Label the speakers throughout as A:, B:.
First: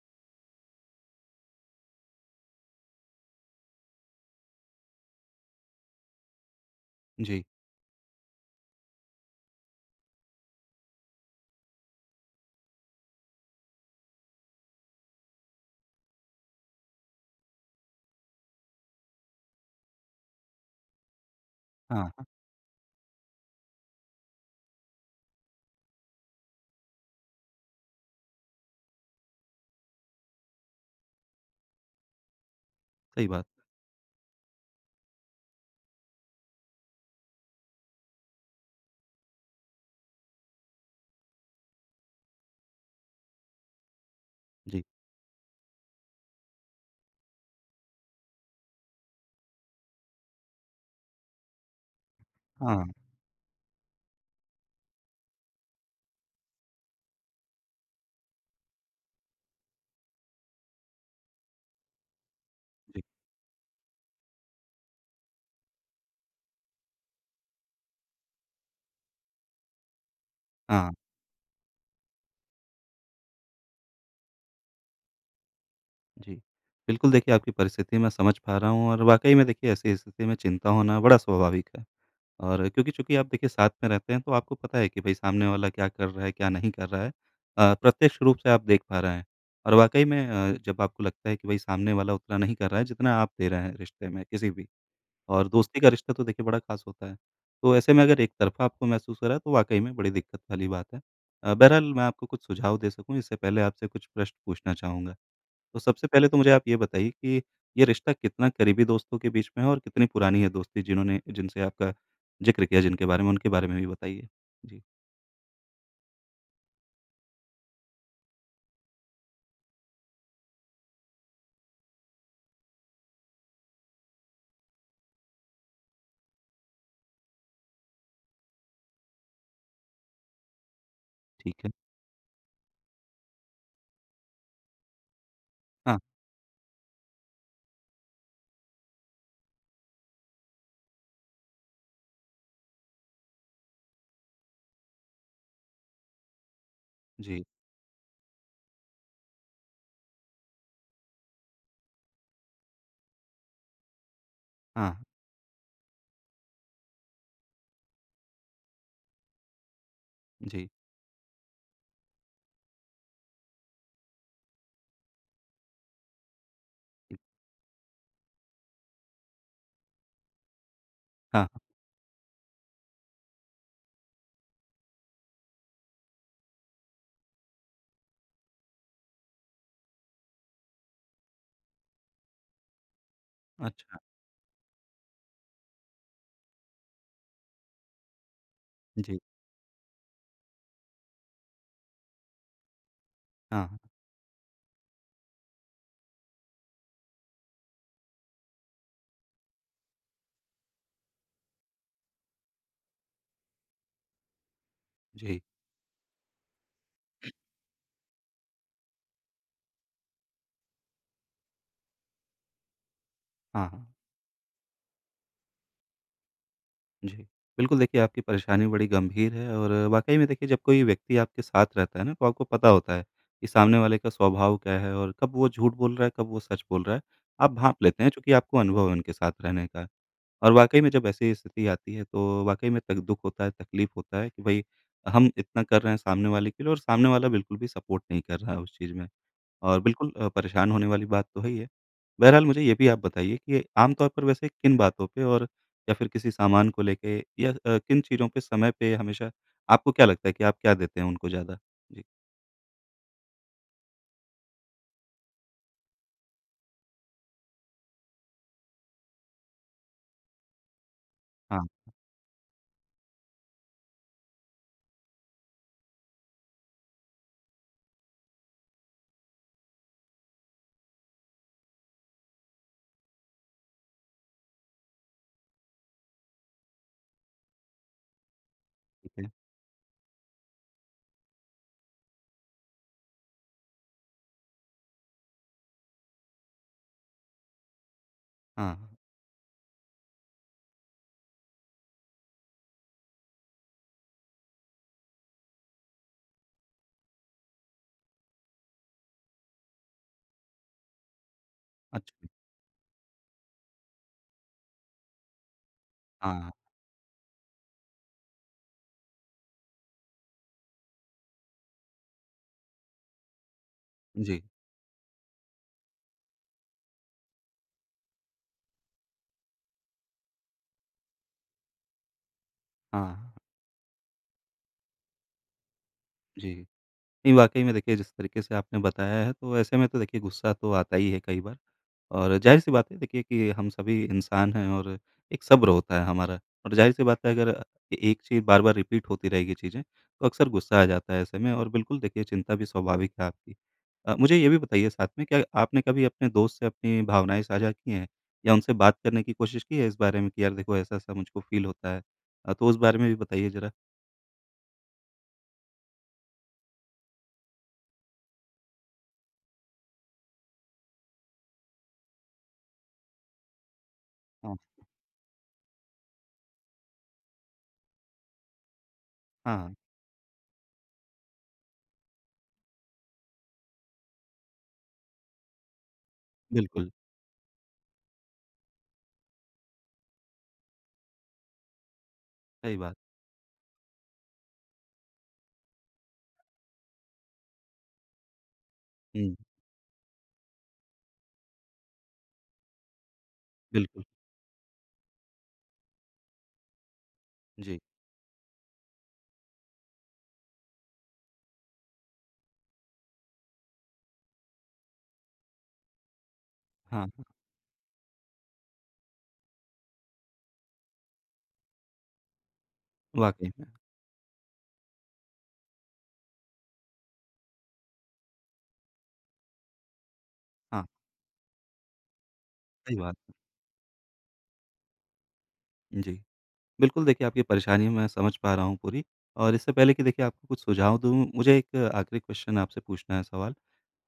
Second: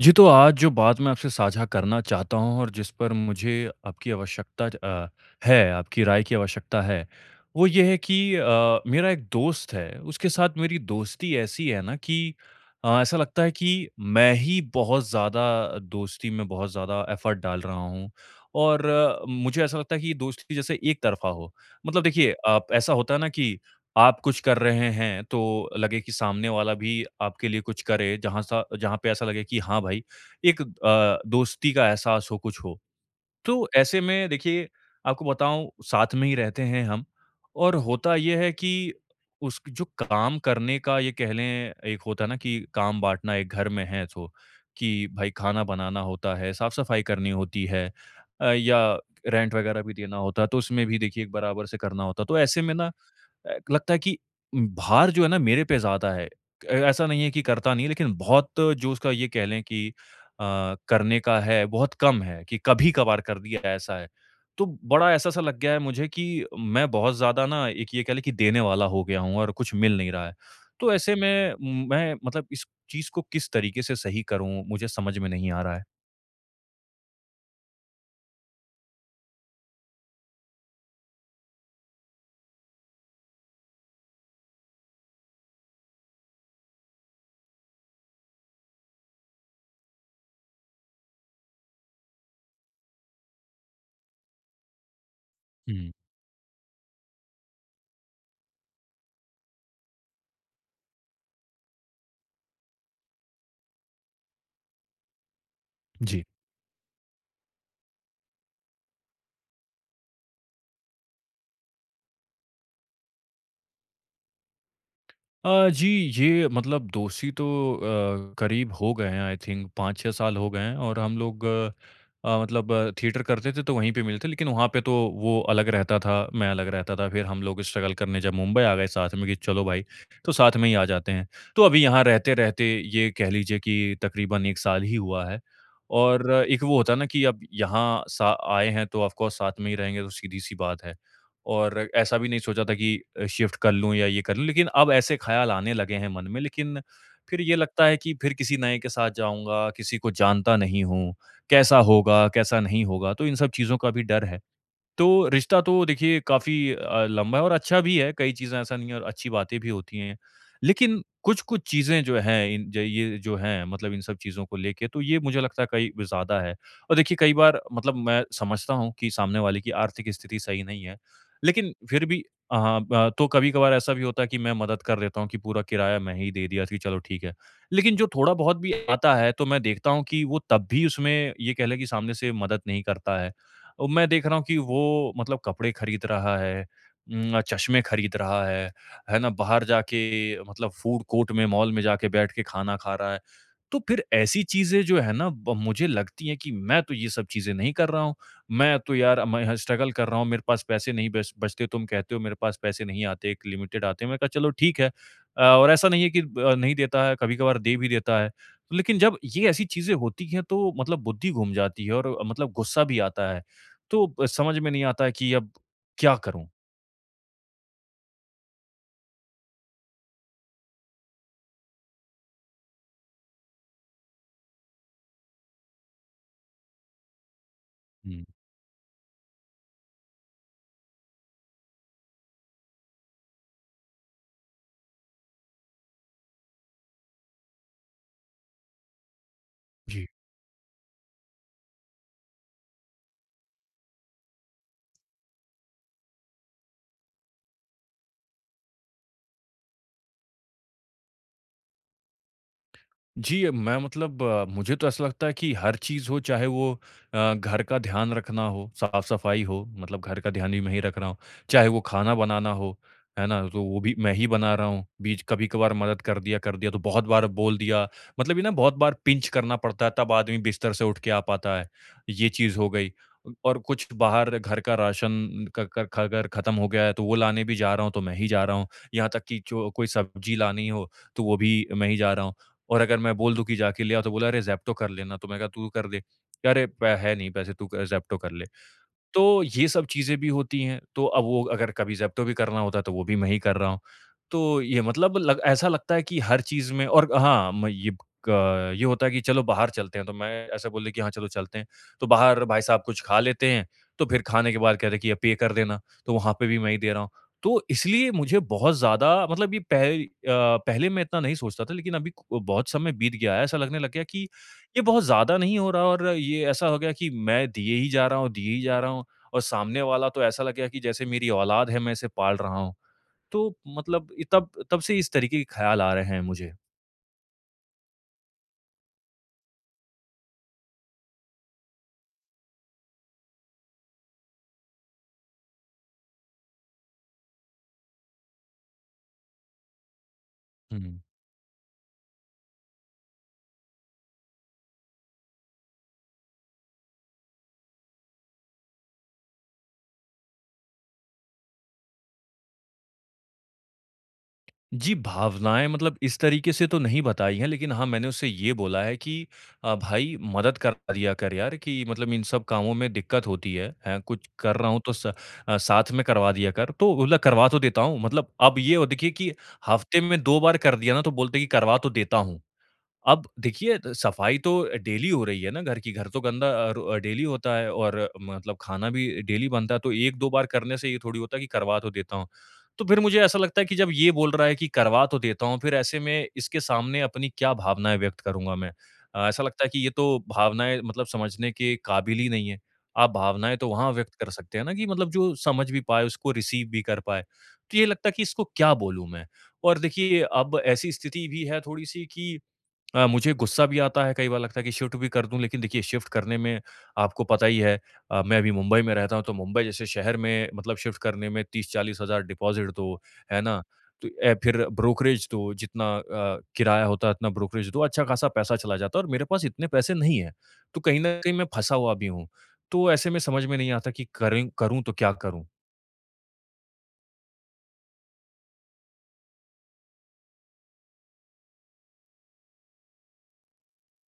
A: जी, तो आज जो बात मैं आपसे साझा करना चाहता हूँ और जिस पर मुझे आपकी आवश्यकता अ, है, आपकी राय की आवश्यकता है,
B: जी।
A: वो ये है कि मेरा एक दोस्त है, उसके साथ मेरी दोस्ती ऐसी है ना कि ऐसा लगता है कि मैं ही बहुत ज़्यादा दोस्ती में बहुत ज़्यादा एफ़र्ट डाल रहा हूँ और मुझे ऐसा लगता है कि ये दोस्ती जैसे एक तरफ़ा हो। मतलब
B: हाँ, हाँ,
A: देखिए, आप ऐसा होता है ना कि आप कुछ कर रहे हैं तो लगे कि सामने वाला भी आपके लिए कुछ करे जहाँ पे ऐसा लगे कि हाँ भाई एक दोस्ती का एहसास हो कुछ हो।
B: सही बात।
A: तो ऐसे में देखिए आपको बताऊँ साथ में ही रहते हैं हम और होता ये है कि उस जो काम करने का ये कह लें एक होता है ना कि काम बाँटना एक घर में है तो
B: जी।
A: कि भाई खाना बनाना होता है, साफ-सफाई करनी होती है या रेंट वगैरह भी देना होता है तो उसमें भी देखिए एक बराबर से करना होता है। तो ऐसे में
B: हाँ।
A: ना लगता है कि भार जो है ना मेरे पे ज़्यादा है। ऐसा नहीं है कि करता नहीं लेकिन बहुत जो उसका ये कह लें कि अ, करने का है बहुत कम है कि
B: जी।
A: कभी-कभार कर दिया ऐसा है। तो बड़ा ऐसा-सा लग गया है मुझे कि मैं बहुत ज़्यादा ना एक ये कह लें कि देने वाला हो गया हूँ और कुछ मिल नहीं रहा है।
B: हाँ।
A: तो ऐसे में मैं मतलब इस चीज़ को किस तरीके से सही करूँ मुझे समझ में नहीं आ रहा है।
B: जी। बिल्कुल देखिए, आपकी परिस्थिति मैं समझ पा रहा हूँ और वाक़ई में देखिए ऐसी स्थिति में चिंता होना बड़ा स्वाभाविक है। और क्योंकि चूँकि आप देखिए साथ में रहते हैं तो आपको पता है कि भई सामने वाला क्या कर रहा है, क्या नहीं कर रहा है। प्रत्यक्ष रूप से आप देख पा रहे हैं। और वाक़ई में जब आपको लगता है कि भई सामने वाला उतना नहीं कर रहा है जितना आप दे रहे हैं रिश्ते में किसी भी। और दोस्ती का
A: हुँ,
B: रिश्ता तो देखिए बड़ा ख़ास होता है। तो ऐसे में अगर एक तरफ़ा आपको महसूस हो रहा है तो वाक़ई में बड़ी दिक्कत वाली बात है। बहरहाल मैं आपको कुछ सुझाव दे सकूँ इससे पहले आपसे कुछ प्रश्न पूछना चाहूँगा। तो सबसे
A: जी।
B: पहले तो मुझे आप ये बताइए कि ये रिश्ता कितना करीबी दोस्तों के बीच में है और कितनी पुरानी है दोस्ती, जिन्होंने जिनसे आपका ज़िक्र किया जिनके बारे में उनके बारे में भी बताइए? जी।
A: जी, ये मतलब दोषी तो करीब हो गए हैं आई थिंक 5-6 साल हो गए हैं और हम लोग मतलब थिएटर करते थे तो वहीं पे मिलते लेकिन वहाँ पे तो वो अलग रहता था, मैं अलग रहता था। फिर हम लोग स्ट्रगल करने जब मुंबई आ गए साथ में कि चलो भाई, तो साथ में ही आ जाते हैं। तो
B: ठीक है।
A: अभी यहाँ रहते-रहते ये कह लीजिए कि तकरीबन 1 साल ही हुआ है
B: हाँ।
A: और एक वो होता है ना कि अब यहाँ सा आए हैं तो ऑफ कोर्स साथ में ही रहेंगे तो सीधी-सी बात है। और ऐसा भी नहीं सोचा था कि शिफ्ट कर लूँ या ये कर लूँ, लेकिन अब ऐसे ख़्याल आने लगे हैं मन में। लेकिन फिर
B: जी।
A: ये लगता है कि फिर किसी नए के साथ जाऊँगा, किसी को जानता नहीं हूँ, कैसा होगा, कैसा नहीं होगा? तो इन सब चीज़ों का भी डर है।
B: हाँ।
A: तो रिश्ता तो देखिए काफ़ी लंबा है और अच्छा भी है, कई चीज़ें ऐसा नहीं है और अच्छी बातें भी होती हैं।
B: जी।
A: लेकिन कुछ-कुछ चीज़ें जो हैं इन ज ये जो हैं मतलब इन सब चीज़ों को लेके तो ये मुझे लगता है कई ज़्यादा है। और देखिए कई बार मतलब मैं समझता हूँ कि सामने वाले की आर्थिक स्थिति सही नहीं है,
B: हाँ,
A: लेकिन फिर भी तो कभी-कभार ऐसा भी होता है कि मैं मदद कर देता हूँ कि पूरा किराया मैं ही दे दिया कि चलो ठीक है। लेकिन जो थोड़ा-बहुत भी आता है तो मैं देखता हूँ कि वो तब भी उसमें ये कह लें कि सामने से मदद नहीं करता है।
B: हाँ।
A: और
B: अच्छा।
A: मैं देख रहा हूँ कि वो मतलब कपड़े खरीद रहा है चश्मे खरीद रहा है
B: जी।
A: ना? बाहर जाके मतलब फूड कोर्ट में, मॉल में जाके बैठ के खाना खा रहा है।
B: हाँ,
A: तो
B: हाँ।
A: फिर ऐसी चीज़ें जो है ना ब मुझे लगती हैं कि मैं तो ये सब चीज़ें नहीं कर रहा हूँ। मैं तो यार मैं स्ट्रगल कर रहा हूँ, मेरे पास पैसे नहीं बच बचते। तुम कहते हो मेरे पास पैसे नहीं आते, एक लिमिटेड आते हैं। मैंने कहा चलो ठीक है
B: जी।
A: और ऐसा नहीं है कि नहीं देता है, कभी-कभार दे भी देता है। लेकिन जब ये ऐसी चीज़ें होती हैं तो मतलब बुद्धि घूम जाती है और मतलब गुस्सा भी आता है।
B: हाँ, हाँ।
A: तो समझ में नहीं आता है कि अब क्या करूँ?
B: जी। बिल्कुल देखिए, आपकी परेशानी बड़ी गंभीर है और वाक़ई में देखिए जब कोई व्यक्ति आपके साथ रहता है ना तो आपको पता होता है कि सामने वाले का स्वभाव क्या है और कब वो झूठ बोल रहा है, कब वो सच बोल रहा है। आप भाँप लेते हैं
A: हुँ।
B: चूँकि आपको अनुभव है उनके साथ रहने का। और वाक़ई में जब ऐसी स्थिति आती है तो वाक़ई में तक दुःख होता है, तकलीफ़ होता है कि भई हम इतना कर रहे हैं सामने वाले के लिए और सामने वाला बिल्कुल भी सपोर्ट नहीं कर रहा है उस चीज़ में। और बिल्कुल परेशान होने वाली बात तो है ही है। बहरहाल मुझे ये भी आप बताइए कि आम तौर पर वैसे किन बातों पे और या फिर किसी सामान को लेके, या किन चीज़ों पे समय पे हमेशा आपको क्या लगता है कि आप क्या देते हैं उनको ज़्यादा? जी।
A: जी, मैं मतलब मुझे तो ऐसा लगता है कि हर चीज़ हो, चाहे वो घर का ध्यान रखना हो, साफ-सफाई हो, मतलब घर का ध्यान भी मैं ही रख रहा हूँ।
B: हाँ।
A: चाहे वो खाना बनाना हो, है ना? तो वो भी मैं ही बना रहा हूँ। बीच कभी-कभार मदद कर दिया तो बहुत बार बोल दिया। मतलब ये ना बहुत बार पिंच करना पड़ता है, तब आदमी बिस्तर से उठ के आ पाता है। ये चीज़ हो गई। और कुछ बाहर घर का राशन क क ख अगर ख़त्म हो गया है, तो वो लाने भी जा रहा हूँ, तो मैं ही जा रहा हूँ। यहाँ
B: ठीक
A: तक
B: है।
A: कि जो कोई सब्ज़ी लानी हो, तो वो भी मैं ही जा रहा हूँ। और अगर मैं बोल दूँ कि जाके ले आओ तो बोला अरे ज़ेप्टो कर लेना, तो मैंने कहा तू कर दे, कि अरे प है नहीं पैसे तू ज़ेप्टो कर ले।
B: हाँ, हाँ।
A: तो ये सब चीज़ें भी होती हैं, तो अब वो अगर कभी ज़ेप्टो भी करना होता है, तो वो भी मैं ही कर रहा हूँ। तो ये मतलब लग ऐसा लगता है कि हर चीज़ में और हाँ, मैं ये क ये होता है कि चलो बाहर चलते हैं, तो मैं ऐसा बोले कि हाँ, चलो चलते हैं। तो
B: अच्छा।
A: बाहर भाई साहब कुछ खा लेते हैं, तो फिर खाने के बाद कहते हैं कि, "ये पे कर देना।" तो वहाँ पे
B: हाँ।
A: भी मैं ही दे रहा हूँ। तो इसलिए मुझे बहुत ज़्यादा मतलब पहले मैं इतना नहीं सोचता था, लेकिन अभी क बहुत समय बीत गया है, ऐसा लगने लग गया कि
B: जी।
A: ये बहुत ज़्यादा नहीं हो रहा और ये ऐसा हो गया कि मैं दिए ही जा रहा हूँ, दिए ही जा रहा हूँ। और सामने वाला तो ऐसा लगेगा कि जैसे मेरी औलाद है, मैं इसे पाल रहा हूँ।
B: हाँ, हाँ।
A: तो मतलब इ तब तब से इस तरीके के ख़्याल आ रहे हैं मुझे।
B: जी। नहीं, वाक़ई में देखिए जिस तरीके से आपने बताया है तो ऐसे में तो देखिए गुस्सा तो आता ही है कई बार। और ज़ाहिर-सी बात है देखिए कि हम सभी इंसान हैं और एक सब्र होता है हमारा। और ज़ाहिर-सी बात है, अगर एक चीज़ बार-बार रिपीट होती रहेगी चीज़ें, तो अक्सर गुस्सा आ
A: हुँ।
B: जाता है ऐसे में और बिल्कुल देखिए चिंता भी स्वाभाविक है आपकी। मुझे ये भी बताइए साथ में, क्या आपने कभी अपने दोस्त से अपनी भावनाएँ साझा की हैं या उनसे बात करने की कोशिश की है इस बारे में कि यार देखो ऐसा-ऐसा मुझको फ़ील होता है? तो उस बारे में भी बताइए ज़रा।
A: जी, भावनाएँ मतलब इस तरीके से तो नहीं बताई हैं, लेकिन हाँ, मैंने उससे ये बोला है कि "भाई मदद करा दिया कर यार कि मतलब इन सब कामों में दिक्कत होती है, हैं, कुछ
B: हाँ,
A: कर रहा हूँ तो साथ में करवा दिया कर।" तो बोला करवा तो देता हूँ, मतलब अब ये हो देखिए कि
B: हाँ,
A: हफ़्ते में 2 बार कर दिया ना तो बोलते हैं कि करवा तो देता हूँ। अब देखिए त सफाई तो डेली हो रही है ना घर की, घर तो गंदा
B: बिल्कुल।
A: डेली होता है और मतलब खाना भी डेली बनता है, तो 1-2 बार करने से ये थोड़ी होता है कि करवा तो देता हूँ।
B: सही
A: तो
B: बात।
A: फिर मुझे ऐसा लगता है कि जब ये बोल रहा है कि करवा तो देता हूँ, फिर ऐसे में इसके सामने अपनी क्या भावनाएँ व्यक्त करूँगा मैं?
B: हुँ।
A: ऐसा लगता है कि ये तो भावनाएँ मतलब समझने के काबिल ही नहीं है। आप भावनाएँ तो वहाँ
B: बिल्कुल।
A: व्यक्त कर सकते हैं ना कि मतलब जो समझ भी पाए, उसको रिसीव भी कर पाए। तो
B: जी।
A: ये लगता है कि इसको क्या बोलूँ मैं? और देखिए अब ऐसी स्थिति भी है थोड़ी-सी कि मुझे गुस्सा भी आता है, कई बार लगता है कि शिफ्ट भी कर दूँ, लेकिन देखिए शिफ्ट करने में
B: हाँ,
A: आपको
B: हाँ।
A: पता ही है मैं अभी मुंबई में रहता हूँ, तो मुंबई जैसे शहर में मतलब शिफ्ट करने में 30-40 हज़ार डिपॉज़िट दो, है
B: वाक़ई
A: ना?
B: में।
A: तो ए फिर ब्रोकरेज दो, जितना किराया होता है, इतना ब्रोकरेज दो, अच्छा-खासा पैसा चला जाता है और मेरे पास इतने पैसे नहीं हैं। तो
B: हाँ।
A: कहीं न कहीं मैं फँसा हुआ भी हूँ। तो
B: सही
A: ऐसे
B: बात
A: में
B: है।
A: समझ में नहीं आता कि करें करूँ तो क्या करूँ?
B: जी। बिल्कुल, देखिए आपकी परेशानी मैं समझ पा रहा हूँ पूरी। और इससे पहले कि देखिए आपको कुछ सुझाव दूँ, मुझे एक आखिरी क्वेश्चन आपसे पूछना है, सवाल।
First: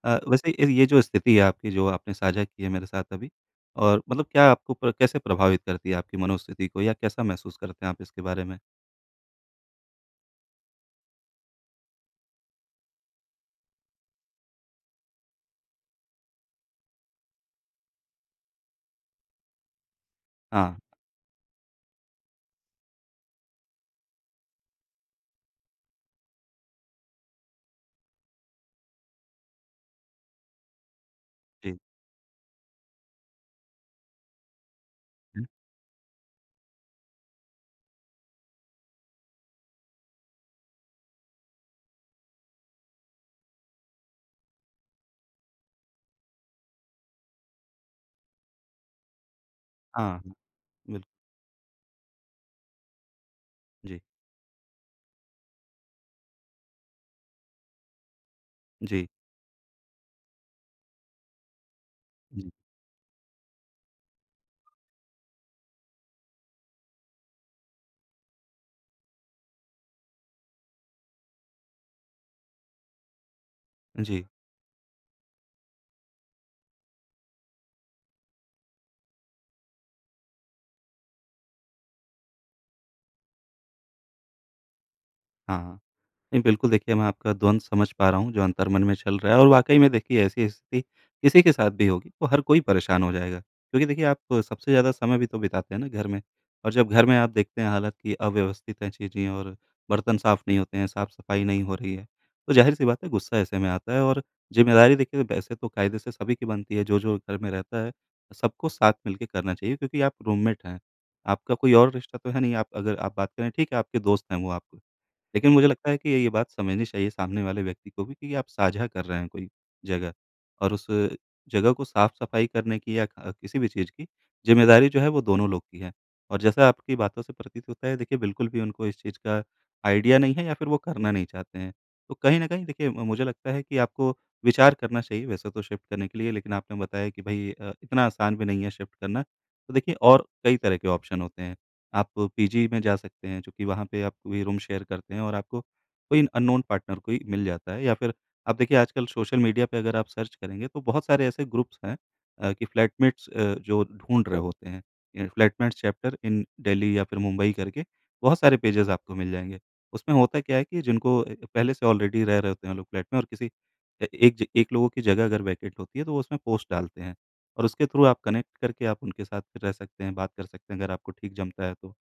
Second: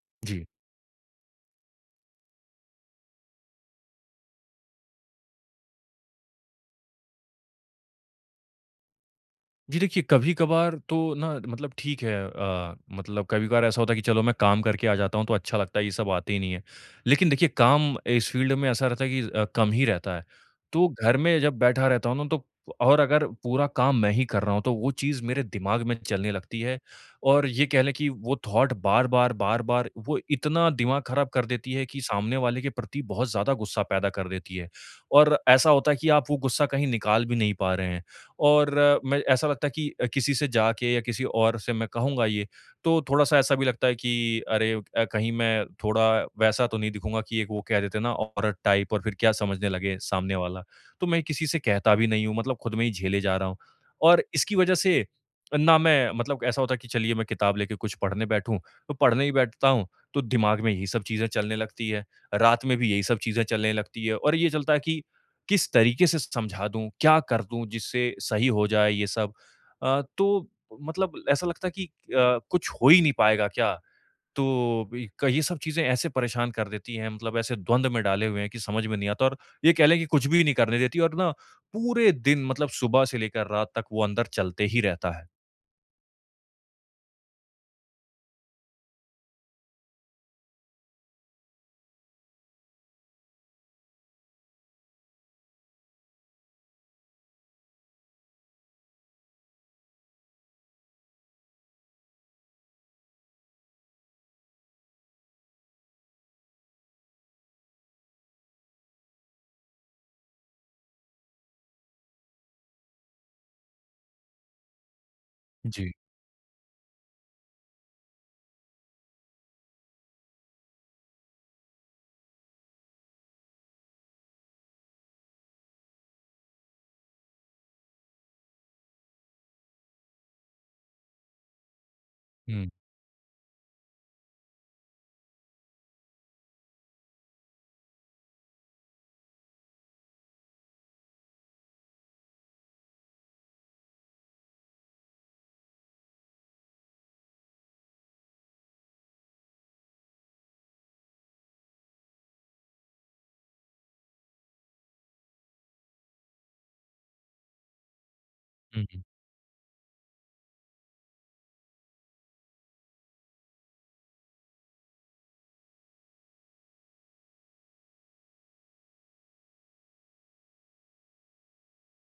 A: जी।
B: वैसे ये जो स्थिति है आपकी, जो आपने साझा की है मेरे साथ अभी, और मतलब क्या आपको प्र कैसे प्रभावित करती है आपकी मनोस्थिति को या कैसा महसूस करते हैं आप इसके बारे में?
A: जी देखिए, कभी-कभार तो ना मतलब ठीक है मतलब कभी-कभार ऐसा होता है कि चलो मैं काम करके आ जाता हूँ तो अच्छा लगता है, ये सब आते ही नहीं है। लेकिन देखिए काम इस फ़ील्ड में ऐसा रहता है कि कम ही रहता है।
B: हाँ।
A: तो घर में जब बैठा रहता हूँ ना तो और अगर पूरा काम मैं ही कर रहा हूँ तो वो चीज़ मेरे दिमाग में चलने लगती है और ये कह लें कि वो थॉट बार-बार, बार-बार वो इतना दिमाग ख़राब कर देती
B: जी।
A: है कि सामने वाले के प्रति बहुत ज़्यादा गुस्सा पैदा कर देती है। और
B: हुँ।
A: ऐसा होता है कि आप वो गुस्सा कहीं निकाल भी नहीं पा रहे हैं। और मैं ऐसा लगता है कि किसी से जाके या किसी और से मैं कहूँगा ये, तो थोड़ा-सा ऐसा भी लगता है कि अरे कहीं मैं थोड़ा वैसा तो नहीं दिखूँगा कि एक वो कह देते हैं ना औरत टाइप और फिर क्या समझने लगे
B: हाँ, हाँ,
A: सामने वाला।
B: बिल्कुल।
A: तो मैं किसी से कहता भी नहीं हूँ, मतलब खुद में ही झेले जा रहा हूँ।
B: जी।
A: और इसकी वजह से ना मैं मतलब ऐसा होता है कि चलिए मैं किताब लेके कुछ पढ़ने बैठूँ, तो
B: जी।
A: पढ़ने ही बैठता हूँ, तो दिमाग में यही सब चीज़ें चलने लगती है।
B: जी।
A: रात में भी यही सब चीज़ें चलने लगती है और ये चलता है कि किस तरीके से समझा दूँ, क्या कर दूँ जिससे सही हो जाए ये सब? तो मतलब ऐसा लगता है कि कुछ हो ही नहीं पाएगा क्या?
B: जी।
A: तो इ क ये सब चीज़ें ऐसे परेशान कर देती हैं मतलब ऐसे द्वंद में डाले हुए हैं कि समझ में नहीं आता और ये कह लें कि कुछ भी नहीं करने देती और ना पूरे दिन मतलब सुबह से लेकर रात तक वो अंदर चलते ही रहता है।
B: हाँ, हाँ। नहीं, बिल्कुल देखिए मैं आपका द्वंद समझ पा रहा हूँ जो अंतर्मन में चल रहा है, और वाक़ई में देखिए ऐसी स्थिति किसी के साथ भी होगी तो हर कोई परेशान हो जाएगा। क्योंकि देखिए आप सबसे ज़्यादा समय भी तो बिताते हैं ना घर में। और जब घर में आप देखते हैं हालात कि अव्यवस्थित हैं चीज़ें और बर्तन साफ़ नहीं होते हैं, साफ़-सफ़ाई नहीं हो रही है, तो ज़ाहिर-सी बात है गुस्सा ऐसे में आता है। और ज़िम्मेदारी देखिए वैसे तो कायदे से सभी की बनती है, जो-जो घर में रहता है, सबको साथ मिलके करना चाहिए, क्योंकि आप रूममेट हैं। आपका कोई और रिश्ता तो है नहीं, आप अगर आप बात करें ठीक है आपके दोस्त हैं वो आपको, लेकिन मुझे लगता
A: जी।
B: है कि ये बात समझनी चाहिए सामने वाले व्यक्ति को भी कि आप साझा कर रहे हैं कोई जगह, और उस जगह को साफ-सफाई करने की या ख किसी भी चीज़ की ज़िम्मेदारी जो है वो दोनों लोग की है। और जैसा आपकी बातों से प्रतीत होता है देखिए बिल्कुल भी उनको इस चीज़ का आइडिया नहीं है या फिर वो करना नहीं चाहते हैं। तो कहीं न कहीं
A: हुँ,
B: देखिए म मुझे लगता है कि आपको विचार करना चाहिए वैसे तो शिफ्ट करने के लिए, लेकिन आपने बताया कि भई इतना आसान भी नहीं है शिफ्ट करना। तो देखिए और कई तरह के ऑप्शन होते हैं। आप पीजी में जा सकते हैं, जो कि वहाँ पे आप कोई रूम शेयर करते हैं और आपको कोई अननोन पार्टनर कोई मिल जाता है, या फिर आप देखिए आजकल सोशल मीडिया पे अगर आप सर्च करेंगे तो बहुत सारे ऐसे ग्रुप्स हैं कि फ्लैटमेट्स जो ढूँढ रहे होते हैं। ये फ्लैटमेट्स चैप्टर इन दिल्ली या फिर मुंबई करके बहुत सारे
A: हुँ,
B: पेजेज़
A: हुँ।
B: आपको मिल जाएँगे। उसमें होता क्या है कि जिनको पहले से ऑलरेडी रह रहे होते हैं वो लोग फ्लैट में और किसी एक ज एक लोगों की जगह अगर वैकेंट होती है तो वो उसमें पोस्ट डालते हैं, और उसके थ्रू आप कनेक्ट करके आप उनके साथ फिर रह सकते हैं, बात कर सकते हैं अगर आपको ठीक जमता है तो।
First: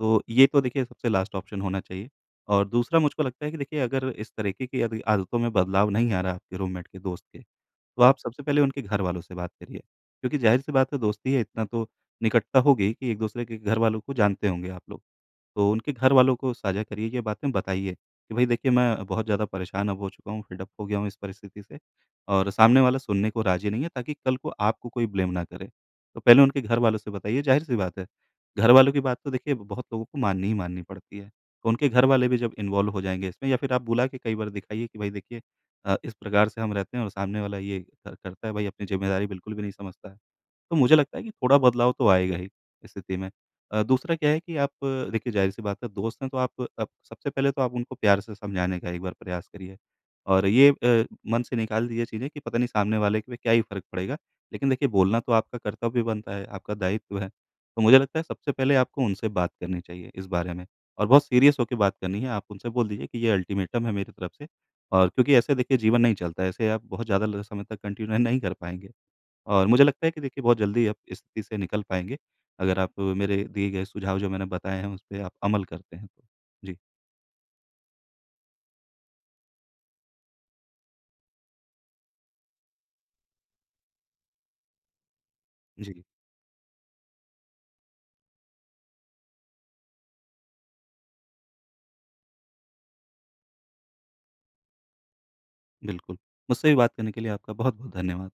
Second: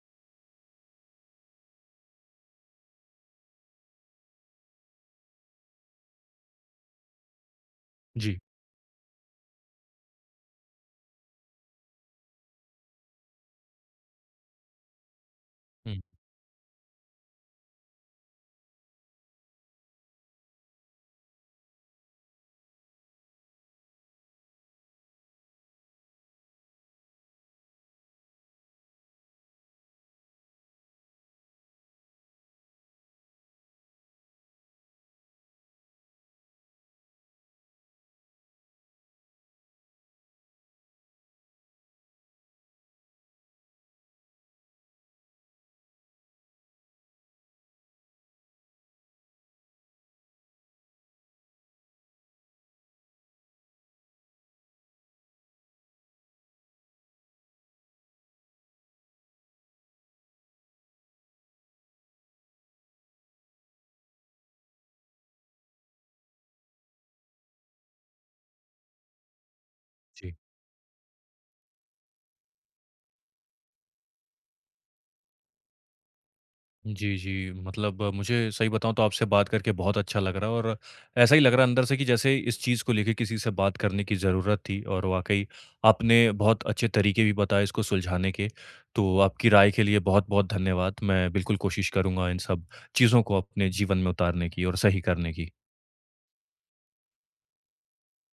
B: तो ये तो देखिए सबसे लास्ट ऑप्शन होना चाहिए। और दूसरा, मुझको लगता है कि देखिए अगर इस तरीके की आदतों में बदलाव नहीं आ रहा आपके रूममेट के दोस्त के, तो आप
A: जी,
B: सबसे पहले उनके घरवालों से बात करिए, क्योंकि ज़ाहिर-सी बात है दोस्ती है इतना तो निकटता होगी कि एक-दूसरे के घरवालों को जानते होंगे आप लोग। तो उनके
A: हुँ,
B: घरवालों को साझा करिए, ये बातें बताइए कि भई देखिए मैं बहुत ज़्यादा परेशान अब हो चुका हूँ, फ़िड अप हो गया हूँ इस परिस्थिति से, और सामने वाला सुनने को राज़ी नहीं है, ताकि कल को आपको कोई ब्लेम ना करे। तो पहले उनके घरवालों से बताइए, ज़ाहिर-सी बात है, घरवालों की बात तो देखिए बहुत लोगों को माननी ही माननी पड़ती है। तो उनके घरवाले भी जब इन्वॉल्व हो जाएँगे इसमें, या फिर आप बुला के कई बार दिखाइए कि भई देखिए इस प्रकार से हम रहते हैं और सामने वाला ये क करता है, भाई अपनी ज़िम्मेदारी बिल्कुल भी नहीं समझता है। तो मुझे लगता है कि थोड़ा बदलाव तो आएगा ही स्थिति में। दूसरा क्या है कि आप देखिए ज़ाहिर-सी बात है दोस्त हैं, तो आप सबसे पहले तो आप उनको प्यार से समझाने का एक बार प्रयास करिए, और ये मन से निकाल दीजिए चीज़ें कि पता नहीं सामने वाले पे क्या ही फ़र्क पड़ेगा। लेकिन देखिए बोलना तो आपका कर्तव्य बनता है, आपका दायित्व है। तो मुझे लगता है सबसे पहले आपको उनसे बात करनी चाहिए इस बारे में, और बहुत सीरियस होके बात करनी है। आप उनसे बोल दीजिए कि ये अल्टीमेटम है मेरी तरफ से, और क्योंकि ऐसे देखिए जीवन नहीं चलता है, ऐसे आप बहुत ज़्यादा ल समय तक कंटिन्यू नहीं कर पाएँगे। और मुझे लगता है कि
A: जी।
B: देखिए बहुत जल्दी आप इस स्थिति से निकल पाएँगे, अगर आप मेरे दिए गए सुझाव जो मैंने बताए हैं उस पे आप अमल करते हैं तो। जी।
A: जी, जी। मतलब मुझे सही बताऊँ तो आपसे बात करके बहुत अच्छा लग रहा है और ऐसा ही लग रहा है अंदर से कि जैसे इस चीज़ को लेके किसी से बात करने की ज़रूरत थी और वाक़ई
B: जी,
A: आपने बहुत अच्छे तरीके भी बताए इसको सुलझाने के। तो आपकी राय के लिए बहुत-बहुत धन्यवाद। मैं बिल्कुल कोशिश करूँगा इन सब चीज़ों को अपने जीवन में उतारने की और सही करने की।
B: बिल्कुल। मुझसे भी बात करने के लिए आपका बहुत-बहुत धन्यवाद।